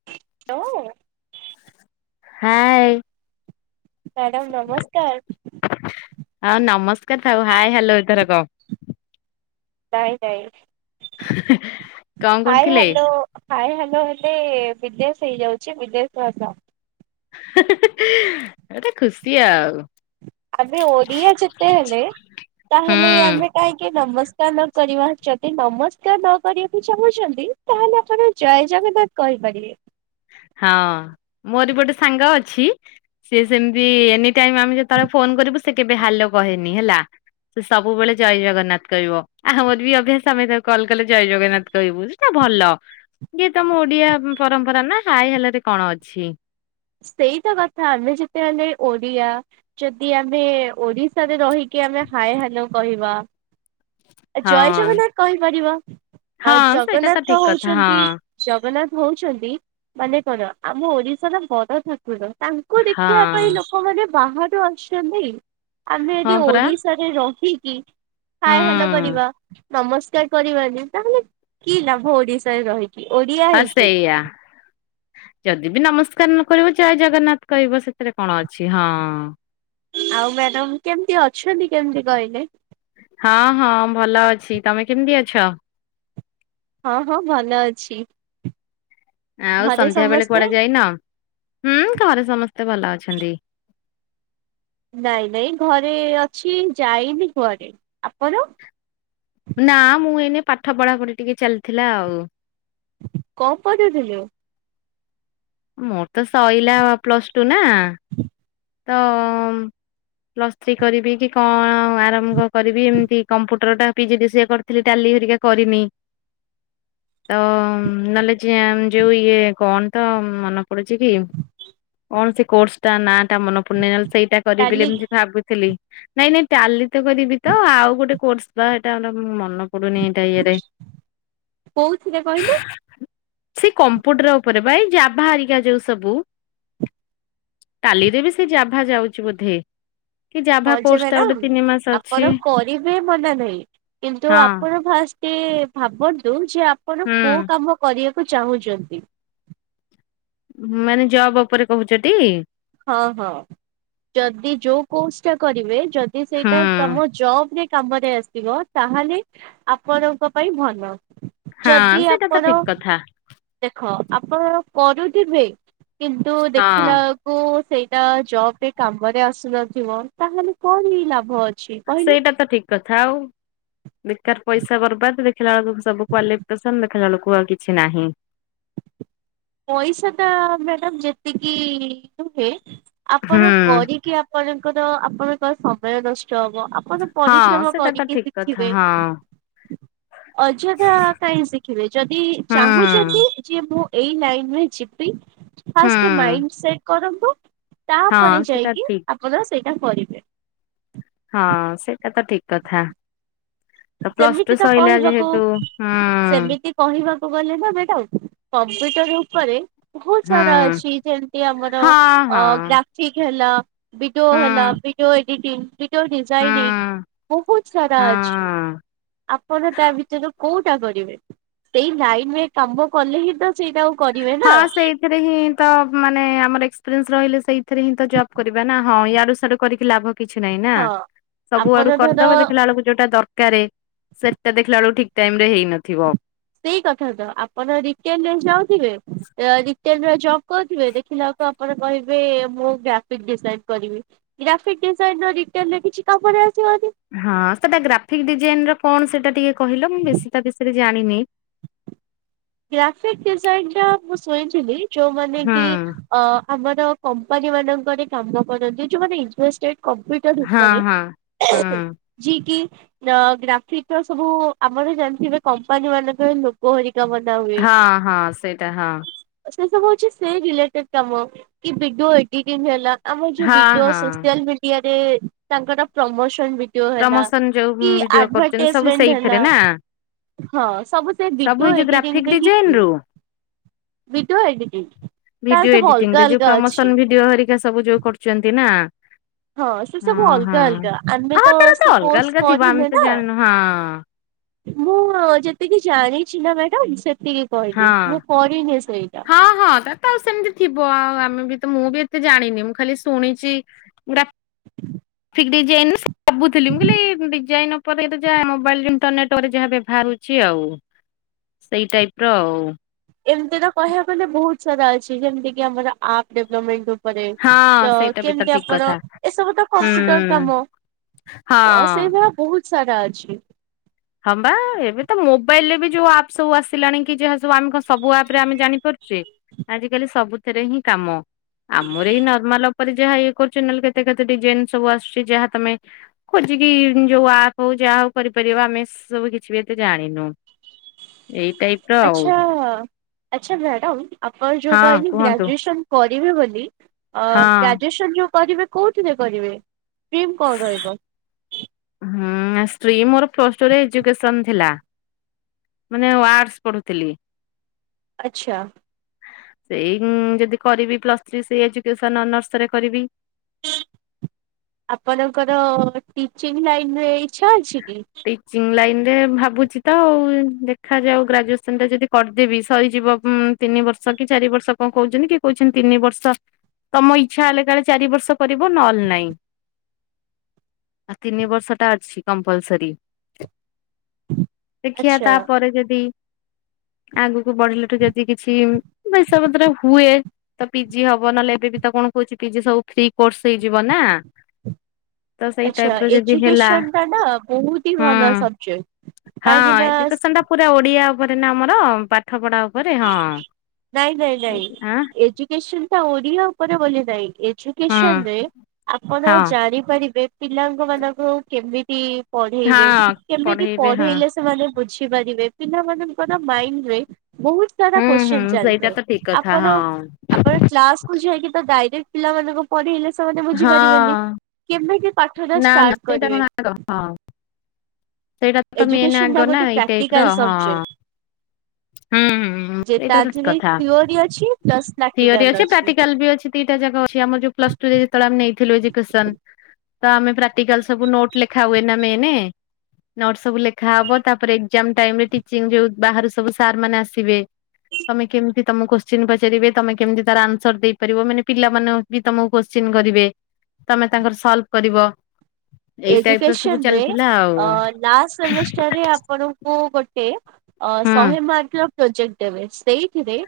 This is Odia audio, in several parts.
[unintelligible] ହାଏ। ମ୍ୟାଡାମ୍ ନମସ୍କାର। ହଁ ନମସ୍କାର ଥାଉ ହାଇ ହ୍ୟାଲୋ ଏଥର କ। ହାଏ ହାଏ କଣ ହାଏ କରୁଥିଲେ? ହ୍ୟାଲୋ। ହାଏ ହ୍ୟାଲୋ ହେଲେ ବିଦେଶ ହେଇଯାଉଛି। ବିଦେଶ ଭାଷା। ହିଁ ହିଁ ହିଁ ଗୋଟେ ଖୁସି ଆଉ। ଆମେ ଓଡ଼ିଆ ଯେତେ ହେଲେ। ତାହେଲେ ହୁଁ ଆମେ କାହିଁକି ନମସ୍କାର ନ କରିବା। ଯଦି ନମସ୍କାର ନ କରିଆକୁ ଚାହୁଁଛନ୍ତି ତାହେଲେ ଆପଣ ଜୟ ଜଗନ୍ନାଥ କହିପାରିବେ। ହଁ ମୋର ବି ଗୋଟେ ସାଙ୍ଗ ଅଛି। ସେ ସେମତି ଏନି ଟାଇମ ଆମେ ଯେତେବେଳେ ଫୋନ କରିବୁ ସେ କେବେ ହ୍ୟାଲୋ କୁହେନି ହେଲା। ସେ ସବୁବେଳେ ଜୟ ଜଗନ୍ନାଥ କହିବ। ଆମର ବି ଅଭ୍ୟାସ ଆମେ ତାକୁ କଲ କଲେ ଜୟ ଜଗନ୍ନାଥ କହିବୁ ସେଟା ଭଲ। ଇଏ ତମ ଓଡିଆ ପରମ୍ପରା ନା ହାଇ ହ୍ୟାଲୋ ରେ କଣ ଅଛି। ସେଇତ କଥା ଆମେ ଯେତେହେଲେ ଓଡ଼ିଆ। ଯଦି ଆମେ ଓଡିଶାରେ ରହିକି ଆମେ ହାଏ ହ୍ୟାଲୋ କହିବା। ଜୟ ହଁ। ଜଗନ୍ନାଥ କହିପାରିବ। ଆଉ ହଁ ସେଇଟା ଜଗନ୍ନାଥ ତ ଠିକ କଥା ହଉଛନ୍ତି ହଁ ଜଗନ୍ନାଥ ହଉଛନ୍ତି। ମାନେ କଣ ଆମ ଓଡ଼ିଶାର ବଡ଼ଠାକୁର। ତାଙ୍କୁ ଦେଖିବା ପାଇଁ ହଁ ଲୋକମାନେ ବାହାରୁ ଆସୁଛନ୍ତି। ଆମେ ହଁ ଏଠି ପରା ଓଡିଶା ରହିକି ହୁଁ ହାଏ ହ୍ୟାଲୋ କରିବା। ନମସ୍କାର କରିବାନି। ତାହେଲେ କି ଲାଭ ଓଡିଶାରେ ରହିକି। ଓଡିଆ ହଁ ହେଇକି ସେଇଆ। ଯଦି ବି ନମସ୍କାର ନ କରିବ। ଜୟ ଜଗନ୍ନାଥ କହିବ ସେଥିରେ କଣ ଅଛି। ହଁ। ଆଉ ମ୍ୟାଡାମ କେମିତି ଅଛନ୍ତି। କେମିତି କହିଲେ? ହଁ ହଁ ଭଲ ଅଛି ତମେ କେମିତି ଅଛ? ହଁ ହଁ ଭଲ ଅଛି। ଆଉ ଘରେ ସନ୍ଧ୍ୟା ବେଳେ କୁଆଡେ ସମସ୍ତେ? ଯାଇନ? ହୁଁ ଘରେ ସମସ୍ତେ ଭଲ ଅଛନ୍ତି। ନାଇଁ ନାଇଁ ଘରେ ଅଛି ଯାଇନି କୁଆଡ ଆପଣ? ନାଁ ମୁଁ ଏଇନେ ପାଠ ପଢା ପଢି ଟିକେ ଚାଲିଥିଲା ଆଉ। କଣ ପଡୁଥିଲୁ? ମୋର ତ ସଇଲା ପ୍ଲସ ଟୁ ନା। ହୁଁ। ତ ପ୍ଲସ ଥ୍ରୀ କରିବି କଣ ଆରମ୍ଭ କରିବି ଏମିତି କମ୍ପୁଟର ଟା ପିଜି ଡି ସିଏ କରିଥିଲି ଟାଲି ହେରିକା କରିନି। ତ ନହେଲେ ଜିଆନଗ ଯୋଉ ଇଏ କଣ ତ ମନେ ପଡୁଛି କି। କଣ ସେ କୋର୍ସ ଟା ନା। ତା ମନ ପୂରି ନାହିଁ ନହେଲେ ସେଇଟା କରିବି ଟାଲି ଏମିତି ଭାବୁଥିଲି ନାଇଁ ନାଇଁ ଟାଲି ତ କରିବି ତ ଆଉ ଗୋଟେ କୋର୍ସ ବା ଏଇଟା ଗୋଟେ ମନ ପଡୁନି ଏଇଟା ଇୟରେ, କୋଉଥିରେ କହିଲେ? ସେ କମ୍ପୁଟର ଉପରେ ବା ଏଇ ଜାଭା ହାରିକା ଯୋଉ ସବୁ। ଏବେ ବି ସେଇ ଜାଭା ଯାଉଛି ବୋଧେ। କି ଜାଭା ହଁ ଯେ କୋର୍ସ ଟା ଗୋଟେ ମ୍ୟାଡ଼ାାମ ତିନି ମାସ ଅଛି ଆପଣ କରିବେ ମନା ନାହିଁ କିନ୍ତୁ ହଁ ଆପଣ ଫାଷ୍ଟ ତେ ଭାବନ୍ତୁ ଯେ ଆପଣ କୋଉ ହୁଁ। କାମ କରିବାକୁ ଚାହୁଁଛନ୍ତି? ମାନେ ଜବ୍ ଉପରେ କହୁଛ ଟି? ହଁ ହଁ ଯଦି ଯୋଉ କୋର୍ସ ଟା କରିବେ। ଯଦି ସେଇଟା ହୁଁ। ତମ ଜବ ରେ କାମରେ ଆସିବ। ତାହେଲେ ଆପଣଙ୍କ ପାଇଁ ଭଲ ଯଦି ହଁ ସେଇଟା ତ ଆପଣ ଠିକ କଥା ଦେଖ ଆପଣ କରୁଥିବେ କିନ୍ତୁ ହଁ ଦେଖିଲା ଉଁ ସେଇଟା ଜବ ରେ କାମରେ ଆସୁନଥିବ ତାହେଲେ କଣ ହେଇ ଲାଭ ଅଛି? କହିଲେ? ସେଇଟା ତ ଠିକ କଥା ଆଉ। ବେକାର ପଇସା ବର୍ବାଦ ଦେଖିଲା ବେଳକୁ ସବୁ କ୍ୱାଲିଫିକେସନ ଦେଖିଲା ବେଳକୁ ଆଉ କିଛି ନାହିଁ। ପଇସାଟ ମ୍ୟାଡାମ ଯେତିକି ନୁହେଁ ଆପଣ ହୁଁ। କରିକି ଆପଙ୍କର ଆପଣଙ୍କ ସମୟ ନଷ୍ଟ ହବ। ଆପଣ ହଁ ପରିଶ୍ରମ ସେଟା ତ କରିକି ଠିକ କଥା ଶିଖିବେ। ହଁ ଅଯଥା କାହିଁ ଶିଖିବେ ଯଦି ହୁଁ ଚାହୁଁଛନ୍ତି ଯେ ମୁଁ ଏଇ ଲାଇନରେ ଯିବି ହୁଁ ଫାଷ୍ଟ ମାଇଣ୍ଡ ସେଟ୍ କରନ୍ତୁ ହଁ ତାପରେ ସେଟା ଯାଇକି ଠିକ ଆପଣ ସେଇଟା କରିବେ। ହଁ ସେଇଟା ତ ଠିକ କଥା। ତ ପ୍ଲସ ଟୁ ସେମିତି ତ ସଇଲା କହିବାକୁ ଯେହେତୁ ହଁ। ସେମିତି କହିବାକୁ ଗଲେ ନାଁ ମ୍ୟାଡମ୍ କମ୍ପ୍ୟୁଟର ଉପରେ ବହୁତ ହୁଁ ସାର୍ ଅଛି, ଯେମତି ଆମର ହଁ ହଁ ଗ୍ରାଫିକ ହେଲା, ଭିଡିଓ ହୁଁ ହେଲା ଭିଡିଓ ଏଡିଟିଂ, ଭିଡିଓ ଡିଜାଇନିଂ ହୁଁ ବହୁତ ସାରା ଅଛି। ହଁ ଆପଣ ତା ଭିତରୁ କୋଉଟା କରିବେ ସେଇ ଲାଇନରେ କାମ କଲେ ହିଁ ତ ସେଇଟା ଆଉ କରିବେ ନା। ରେ ହିଁ ତ ମାନେ ଆମର ଏକ୍ସପେରିଏନ୍ସ ରହିଲେ ସେଇ ସେଇ ହିଁ ତ ଜବ୍ କରିବା ନା ହଁ ୟାଡୁ ସାଡ କରିକି ଲାଭ କିଛି ନାଇଁ ନାଁ ହଁ। ସବୁ ଆପଣ ଆଡୁ ଧର କରିଦବ ଦେଖିଲା ବେଳକୁ ଯୋଉଟା ଦରକାର ସେଟା ଦେଖିଲା ବେଳକୁ ଠିକ ଟାଇମ୍ ରେ ହେଇନଥିବ। ସେଇ କଥା ତ ଆପଣ ରିଟେଲରେ ଯାଉଥିବେ ରିଟେଲ ର ଜବ କହୁଥିବେ ଦେଖିଲା ବେକୁ ଆପଣ କହିବେ ମୁଁ ଗ୍ରାଫିକ ଡିଜାଇନ କରିବି। ଗ୍ରାଫିକ ଡିଜାଇନର ରିଟେନର କିଛି କାମରେ ଆସିବ କି? ହଁ ସେଟା ଗ୍ରାଫିକ୍ ଡିଜାଇନ ର କଣ ସେଇଟା ଟିକେ କହିଲ ମୁଁ ବେଶୀ ତା ବିଷୟରେ ଜାଣିନି। ଗ୍ରାଫିକ ଡିଜାଇନ ଟା ମୁଁ ଶୁଣିଥିଲି ଯୋଉମାନେ ହୁଁ କି। ଅ ଆମର କମ୍ପାନୀ ମାନଙ୍କରେ କାମ କରନ୍ତି ଯୋଉମାନେ ଇଣ୍ଡୋର ଷ୍ଟେଟ କମ୍ପିଟ୍ ତା ହଁ ଭିତରେ ହଁ ହୁଁ ଯିଏ କି। ଆଁ ଗ୍ରାଫିକ ର ସବୁ ଆପଣ ଜାଣିଥିବେ କମ୍ପାନୀ ମାନଙ୍କର ଲୋଗ ହରିକା ବନା ହୁଏ। ହଁ ହଁ ସେଇଟା ହଁ। ସେ ସବୁ ହଉଛି ସେଇ ରିଲେଟେଡ କାମ କି ଭିଡିଓ ଏଡିଟିଙ୍ଗ ହେଲା। ଆମର ଯୋଉ ହଁ ଭିଡିଓ ହଁ ସୋସିଆଲ ମିଡିଆରେ ତାଙ୍କର ପ୍ରମୋସନ ଭିଡି ଓ ହେଲା ପ୍ରମୋସନ ଯୋଉ କି ଭିଡିଓ କରୁଛନ୍ତି ସବୁ ଆଭଟେଜମେଣ୍ଟ ସେଇଥିରେ ହେଲା। ନା। ହଁ ସବୁ ସେ ସବୁ ଭିଡିଓ ଏଇ ଯୋଉ ଏଡିଟିଙ୍ଗ। ଗ୍ରାଫିକ ଏମତି ହିଁ ଡିଜାଇନ ହୁଏ ରୁ ଭିଡିଓ ଏଡିଟିଙ୍ଗ ଭିଡିଓ ତାର ସବୁ ଏଡିଟିଂ ରେ ଅଲଗା ଯୋଉ ଅଲଗା ପ୍ରମୋସନ ଅଛି। ଭିଡିଓ ଘରିକା ସବୁ ଯୋଉ କରୁଛନ୍ତି ନା। ହଁ ସେ ସବୁ ଅଲଗା ଅଲଗା ଆମେ ହଁ ତ ତାର ସେ ଅଲଗା କୋର୍ସ ଅଲଗା ଥିବ ଆମେ କରିନେ ତ ନା। ଜାଣିନୁ ହଁ ମୁଁ ଯେତିକି ଜାଣିଛି ନା ମ୍ୟାଡାମ ସେତିକି କହିଲି ହଁ। ମୁଁ କରିନି ସେଇଟା। ହଁ ହଁ ତାର ତ ଆଉ ସେମିତି ଥିବ ଆମେ ବି ତ ମୁଁ ବି ଏତେ ଜାଣିନି ମୁଁ ଖାଲି ଶୁଣିଛି ଗ୍ରାଫ୍ ହୁଁ [inaudible] ଡିଜାଇନସ୍ ମୁଁ ଭାବୁଥିଲି ମୁଁ କହିଲି ଏଇ ଡିଜାଇନ୍ ଓପରେ ଯା ମୋବାଇଲ ଇଣ୍ଟରନେଟରେ ଉପରେ ଯାହା ବ୍ୟବହାର ହଉଛି ଆଉ। ସେଇ ଟାଇପ ର ଆଉ। ଏମିତି ତ କହିବାକୁ ଗଲେ ବହୁତ ସାରା ଅଛି ଯେମିତି କି ଆମର ଆପ୍ ଡେଭଲପମେଣ୍ଟ। ଉପରେ ହଁ ଅ ସେଇଟା ବି ତ କେମିତି ଠିକ ଆପଣ କଥା ଏସବୁ ତ ହୁଁ କମ୍ପ୍ୟୁଟର କାମ। ହଁ। ତ ସେଇ ଭଳିଆ ବହୁତ ସାରା ଅଛି। ହଁବା ଏବେ ତ ମୋବାଇଲ ରେ ବି ଯୋଉ ଆପ୍ ସବୁ ଆସିଲାଣି କି ଯାହା ସବୁ ଆମେ କଣ ସବୁ ଆପ ରେ ଆମେ ଜାଣିପାରୁଛେ। ଆଜି କାଲି ସବୁଥିରେ ହିଁ କାମ। ଆମର ଏଇ ନର୍ମାଲ ଉପରେ ଯାହା ଇଏ କରୁଛ ନହେଲେ କେତେ କେତେ ଡିଜାଇନ ସବୁ ଆସୁଛି ଯାହା ତମେ। ଖୋଜିକି ଯୋଉ ଆପ ହଉ ଯାହା ହଉ କରିପାରିବା ଆମେ। ସେ ସବୁ କିଛି ବି ଏତେ ଜାଣିନୁ ଏଇ ଟାଇ ଆଚ୍ଛା ଆଚ୍ଛା ମ୍ୟାଡ଼ାମ ଅପଣ ଯୋଉ ହଁ କହିଲେ କୁହନ୍ତୁ। ଗ୍ରେଜୁଏସନ୍। କରିବେ ବୋଲି ଅ ହଁ। ଗ୍ରାଜୁଏସନ ଯୋଉ କରିବେ। କୋଉଥିରେ କରିବେ ର୍ଷ୍ଟିମ୍ କଣ ରହିବ? ହୁଁ ର୍ଷ୍ଟିମ ମୋର ପ୍ଲସ ଟୁରେ ଏଜୁକେସନ ଥିଲା। ମାନେ ୱାର୍ଡସ ପଢୁଥିଲି। ଆଚ୍ଛା। ସେଇ ଯଦି କରିବି ପ୍ଲସ ଥ୍ରୀ ସେଇ ଏଜୁକସନ ଅନର୍ସରେ କରିବି। ଆପଣଙ୍କର ଟିଚିଂ ଲାଇନରେ ଇଚ୍ଛା ଅଛି କି? ଟିଚିଂ ଲାଇନରେ ଭାବୁଛି ତ ଆଉ ଦେଖାଯାଉ ଗ୍ରାଜୁଏସନ ଟା ଯଦି କରିଦେବି ସରିଯିବ ଉଁ। ତିନି ବର୍ଷ କି ଚାରି ବର୍ଷ କଣ କହୁଛନ୍ତି କିଏ କହୁଛନ୍ତି ତିନି ବର୍ଷ। ତମ ଇଚ୍ଛା ହେଲେ କାଳେ ଚାରି ବର୍ଷ କରିବ ନହଲେ ନାଇଁ। ଆଉ ତିନି ବର୍ଷଟା ଅଛି କମ୍ପଲ ସରି ଦେଖିବା ଆଚ୍ଛା ତାପରେ ଯଦି। ଆଗକୁ ବଢିଲାଠୁ ଯଦି କିଛି ପଇସା ପତ୍ର ହୁଏ। ତ ପିଜି ହବ ନହେଲେ ଏବେ ବି ତ କଣ କହୁଛି ପିଜି ସବୁ ଫ୍ରି କୋର୍ସ ହେଇଯିବ ନା? ତ ସେଇ ଟାଇପ ଆଚ୍ଛା ର ଯଦି ହେଲା ଏଜୁକସନଟା ନା ବହୁତ ହି ହୁଁ ଭଲ ସବଜେକ୍ଟ ହଁ କାହିଁକି ନା। ଏଜୁକେସନ ଟା ପୁରା ଓଡ଼ିଆ ଉପରେ ନା ଆମର ପାଠ ପଢ଼ା ଉପରେ ହଁ। ନିଶ୍ଚିନ୍ତ ଓଡିଆ ଉପରେ ବୋଲି ନାହିଁ ହଁ ଏଜୁକନରେ ଆପଣ ହଁ ଜାଣିପାରିବେ। ପିଲାଙ୍କମାନଙ୍କୁ କେମିତି ପଢେଇବେ ହଁ କେମିତି ପଢେଇବେ ହଁ। ପଢେଇଲେ ସେମାନେ ବୁଝି ପାରିବେ ପିଲାମାନଙ୍କର ମାଇଣ୍ଡରେ ବହୁତ ସାରା ହୁଁ ହୁଁ କ୍ଵସଚିନ ସେଇଟା ଚାଲିଥାଏ ତ ଠିକ କଥା ଆପଣ ହଁ ଆପଣ କ୍ କୁଝା ତ ଡାଇରେକ୍ଟ ପିଲାମାନଙ୍କୁ ପଢେଇଲେ ସେମାନେ ବୁଝିପାରିବେନି। ହଁ କେମିତି ପାଠଟା ନା ନା ଷ୍ଟାର୍ଟ ସେଇଟା କରିବେ? କଣ ଆଗ ହଁ ସେଇଟା ତ ମେନ୍ ଆଗ ଏଜୁକନଟା ନା ଗୋଟେ ଏଇ ଟାଇପ ର ପ୍ରାକ୍ଟିକାଲ ହଁ ସବଜେଟ। ହୁଁ ହଁ ତା ସେଇଟା ତ ଦେହରେ କଥା ଥିଓରି ଅଛି ପ୍ଲସ ଥିଓରି ପ୍ରାକ୍ଟିକାଲ ଅଛି ପ୍ରାକ୍ଟିକାଲ ବି ଅଛି ଦିଟା ଯାକ ଅଛି ଆମର ଯୋଉ ପ୍ଲସଟୁରେ ଯେତେବେଳେ ଆମେ ନେଇଥିଲୁ ଏଜୁକେସନ ତ ଆମେ ପ୍ରାକ୍ଟିକାଲ ସବୁ ନୋଟ ଲେଖା ହୁଏ ନା ମେନ। ନଟ ସବୁ ଲେଖା ହବ ତାପରେ ଏଜାମ ଟାଇମରେ ଟିଚିଂ ଯୋଉ ବାହ ସବୁ ସାର୍ ମାନେ ଆସିବେ। ତମେ କେମିତି ତମ କୋଶ୍ଚି ପଚାରିବେ ତମେ କେମିତି ତାର ଆନ୍ସର ଦେଇପାରିବ ମାନେ ପିଲା ମାନ ବି ତମକୁ କୋଶ୍ଚିନ୍ କରିବେ ତମେ ତାଙ୍କର ସଲଭ କରିବ। ଏଇ ଟାଇପ ର ସବୁ ଏଯୁକେସନରେ ଚାଲିଥିଲା ଆଉ ଅ ଲାଷ୍ଟ ସେମିଷ୍ଟାରରେ ଆପଣଙ୍କୁ ଗୋ ହୁଁ ଶହେ ମାର୍କର ପ୍ରୋଜେକ୍ଟ ଦେବେ ସେଇଥିରେ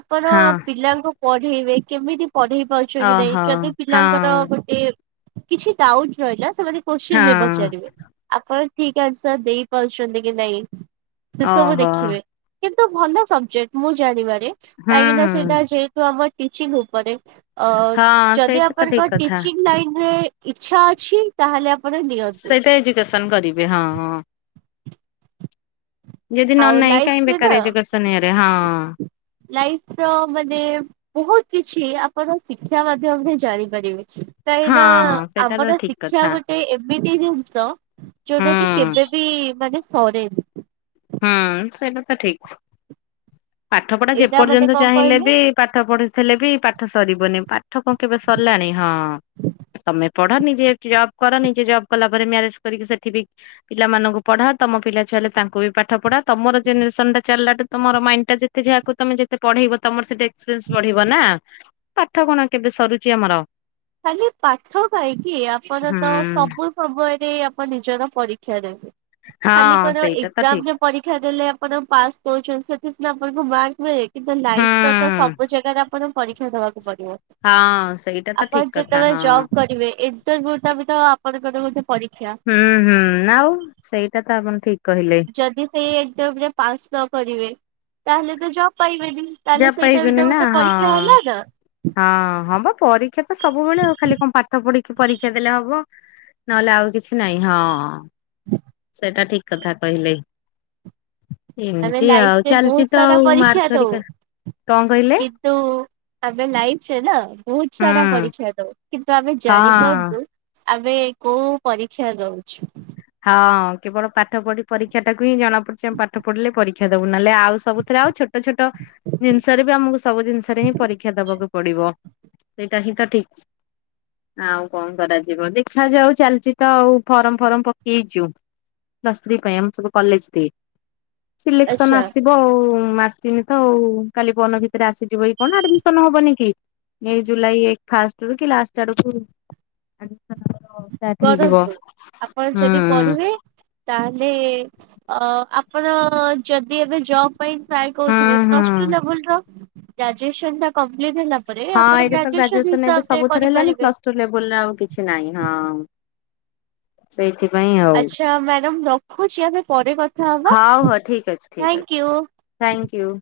ଆପଣ ହଁ। ପିଲାଙ୍କୁ ପଢେଇବେ କେମିତି ପଢେଇ ପାରୁଛନ୍ତି ନାହିଁ ଓହୋ ଯଦି ହଁ ପିଲାଙ୍କର ଗୋଟେ କିଛି ଡାଉଟ ରହିଲା ସେମାନେ କ୍ବଚୀନ ବି ହଁ ପଚାରିବେ। ଆପଣ ଠିକ ଆନ୍ସର ଦେଇପାରୁଛନ୍ତି କି ନାଇଁ ସେ ସବୁ ଓହୋ ଦେଖିବେ। କିନ୍ତୁ ଭଲ ସବଜେକ୍ଟ ମୁଁ ଜାଣିବାରେ ହୁଁ କାହିଁକିନା ହୁଁ। ସେଟା ଯେ ତ ଆମ ଟିଚିଂ ଉପରେ ଅ ହଁ ଯଦି ସେଇଟା ତ ଆପଣଙ୍କ ଠିକ କଥା ଟିଚିଂ ଲାଇନରେ ଇଚ୍ଛା ଅଛି ତାହେଲେ ଆପଣ ନିଅନ୍ତୁ ସେଇଟା ଏଜୁକେସନ କରିବେ ହଁ ହଁ। ଯଦି ନ ଆଉ ନାଇଁ କାଇ ଲାଇଫରେ ବେକାର ଏଜୁକେସନ ଇଏରେ ହଁ। ଲାଇଫର ମାନେ ବହୁତ କିଛି ଆପଣ ଶିକ୍ଷା ମାଧ୍ୟମରେ ଜାଣିପାରିବେ। କାହିଁକି ହଁ ନା ହଁ ସେଇଟା ତ ଆମର ଠିକ ଶିକ୍ଷା କଥା ଗୋଟେ ଏମିତି ଜିନିଷ ହୁଁ ଯୋଉଟା କି କେବେ ବିି ମାନେ ସରେନି ହୁଁ ସେଇଟା ତ ଠିକ। ପାଠ ପଢା ଯେ ଏଇଟା ମାନେ ପର୍ଯ୍ୟନ୍ତ କଣ ଚାହିଁଲେ କହିଲେ ବି ପାଠ ପଢିଥିଲେ ବି ପାଠ ସରିବନି ପାଠ କଣ କେବେ ସରିଲାଣି ହଁ। ତମେ ପଢ ନିଜେ ଜବ୍ କର ନିଜେ ଜବ୍ କଲା ପରେ ମ୍ୟାରେଜ କରିକି ସେଠି ବି ପିଲାମାନଙ୍କୁ ପଢା ତମ ପିଲା ଛୁଆଲେ ତାଙ୍କୁ ବି ପାଠ ପଢା ତମର ଜେନେରେସନ ଟା ଚାଲା ଠୁ ତମର ମାଇଣ୍ଡ ଯେତେ ଯାହାକୁ ତମେ ଯେତେ ପଢେଇବ ତମର ସେ ଏକ୍ସପିରିଏନ୍ସ ବଢିବ ନା? ପାଠ କଣ କେବେ ସରୁଛି ଆମର? ଖାଲି ପାଠ କାହିଁକି? ଆପଣ ତ ହୁଁ। ସବୁ ସମୟରେ ଆପଣ ନିଜର ପରୀକ୍ଷା ଦେବେ ଖାଲି ହଁ କଣ ସେଇଟା ତ ଠିକ ଏଜାମରେ ପରୀକ୍ଷା ଦେଲେ ଆପଣ ପାସ୍ କରୁଛନ୍ତି ସେଥି ଆପଣଙ୍କୁ ମାର୍କ ମିଳେ। କିନ୍ତୁ ହୁଁ ଲାଇଫ ର ତ ସବୁ ଜାଗାରେ ଆପଣଙ୍କୁ ପରୀକ୍ଷା ଦବାକୁ ପଡିବ। ହଁ ସେଇଟା। ତ ଆପଣ ଠିକ କଥା ଯେତେବେଳେ ହଁ ଜବ୍ କରିବେ ଇଣ୍ଟରଭୁ ଟା ବି ତ ଆପଣଙ୍କର ମଧ୍ୟ ପରୀକ୍ଷା। ହୁଁ ହୁଁ ଆଉ ସେଇଟା ତ ଆପଣ ଠିକ କହିଲେ। ଯଦି ସେଇ ଏକ୍ସାମ ରେ ପାସ୍ ନ କରିବେ ତାହେଲେ ତ ଜବ ପାଇବେନି। ତାହେଲେ ଯା ସେଇଟା ବିିତ ପାଇବେନି ତ ନା ଗୋତେ ହଁ କହିଥିଲେ ହେଲା ନା? ହଁ ହଁ ବା ପରୀକ୍ଷା ତ ସବୁବେଳେ ଆଉ ଖାଲି କଣ ପାଠ ପଢିକି ପରୀକ୍ଷା ଦେଲେ ହବ। ହବ ନହେଲେ ଆଉ କିଛି ନାଇଁ ହଁ। ହଁ। ସେଟା ଠିକ୍ କଥା କହିଲେ। ଆମେ ଏମତି ଆଉ ଲାଇଫରେ ଚାଲଚି ବହୁତ ତ ସାରା ଆଉ ମାର୍କ ଘରିକା କଣ କହିଲେ? ତୁ ଆମେ ଲାଇଫରେ ନା ବହୁତ୍ ହୁଁ ସାରା ପରୀକ୍ଷା ଦଉ। କିନ୍ତୁ ଆମେ ହଁ ଜାଣିପାରୁନୁ ଆମେ କୋଉ ପରୀକ୍ଷା ଦଉଛୁ। ହଁ କେବଳ ପାଠ ପଢି ପରୀକ୍ଷା ଟାକୁ ହିଁ ଜଣା ପଡୁଛି ଆମେ ପାଠ ପଢିଲେ ପରୀକ୍ଷା ଦବୁ ନହଲେ ଆଉ ସବୁଥିରେ ଆଉ ଛୋ ଟ ଛୋଟ ଜିନଷରେ ବି ଆମକୁ ସବୁ ଜିନିଷରେ ହିଁ ପରୀକ୍ଷା ଦବାକୁ ପଡିବ। ସେଇଟା ହିଁ ତ ଠିକ୍। ଆଉ କଣ କରାଯିବ ଦେଖାଯାଉ ଚାଲଚି ତ ଆଉ ଫର୍ମ ଫର୍ମ ପ କେଇଚୁ ପ୍ଲୁସ ଥ୍ରୀ ପାଇଁ ଆମ ସବୁ କଲେଜ ଦ ସିଲେକ୍ସନ ଆଚ୍ଛା ଆସି ବଉ ମୁଁ ଆସିନି ତ ଆଉ କାଲି ପର ଦିନ ଭିତେରେ ଆସିବି ବୋଲି କଣ ନା ଆଡମିସନ ହବନି କି। ମେ ଜୁଲାଇ ଫାଷ୍ଟରୁ କି ଲାଷ୍ଟ ଆଡୁକୁ ଆଡ଼ମିସନ ଆମର। ଷ୍ଟାର୍ଟ ହେଇଯିବ। କରନ୍ତୁ। ଆପଣ ହୁଁ ଯଦି ପଢିବେ। ତାହେଲେ ଅ ଆପଣ ଯଦି ଏବେ ଜବ ପାଇଁ ଟ୍ରାଏ ହୁଁ କରୁଥିବେ ପ୍ଲ ହୁଁ। ଟୁ ଲେବୁଲ୍ ର ଗ୍ରାଜୁଏସନ ଟା କମ୍ପ୍ଲିଟହେଲା। ପରେ ହଁ ଆପଣ ଗ୍ରାଜୁଏସନ ହିସାବରେ କରିପାରିବେ। ତୋ ଲେବୁଲ୍ ରେ ଆଉ କିଛି ନାଇଁ ହଁ। ସେଇଥିପାଇଁ ଆଉ ଆଛା ମ୍ୟାଡ଼ାମ ରଖୁଛି ଆମେ ପରେ କଥା ହବା। ହଉ ହଉ ଠିକ ଅଛି ଠିକ ଅଛି ଥ୍ୟାଙ୍କ ୟୁ। Thank you.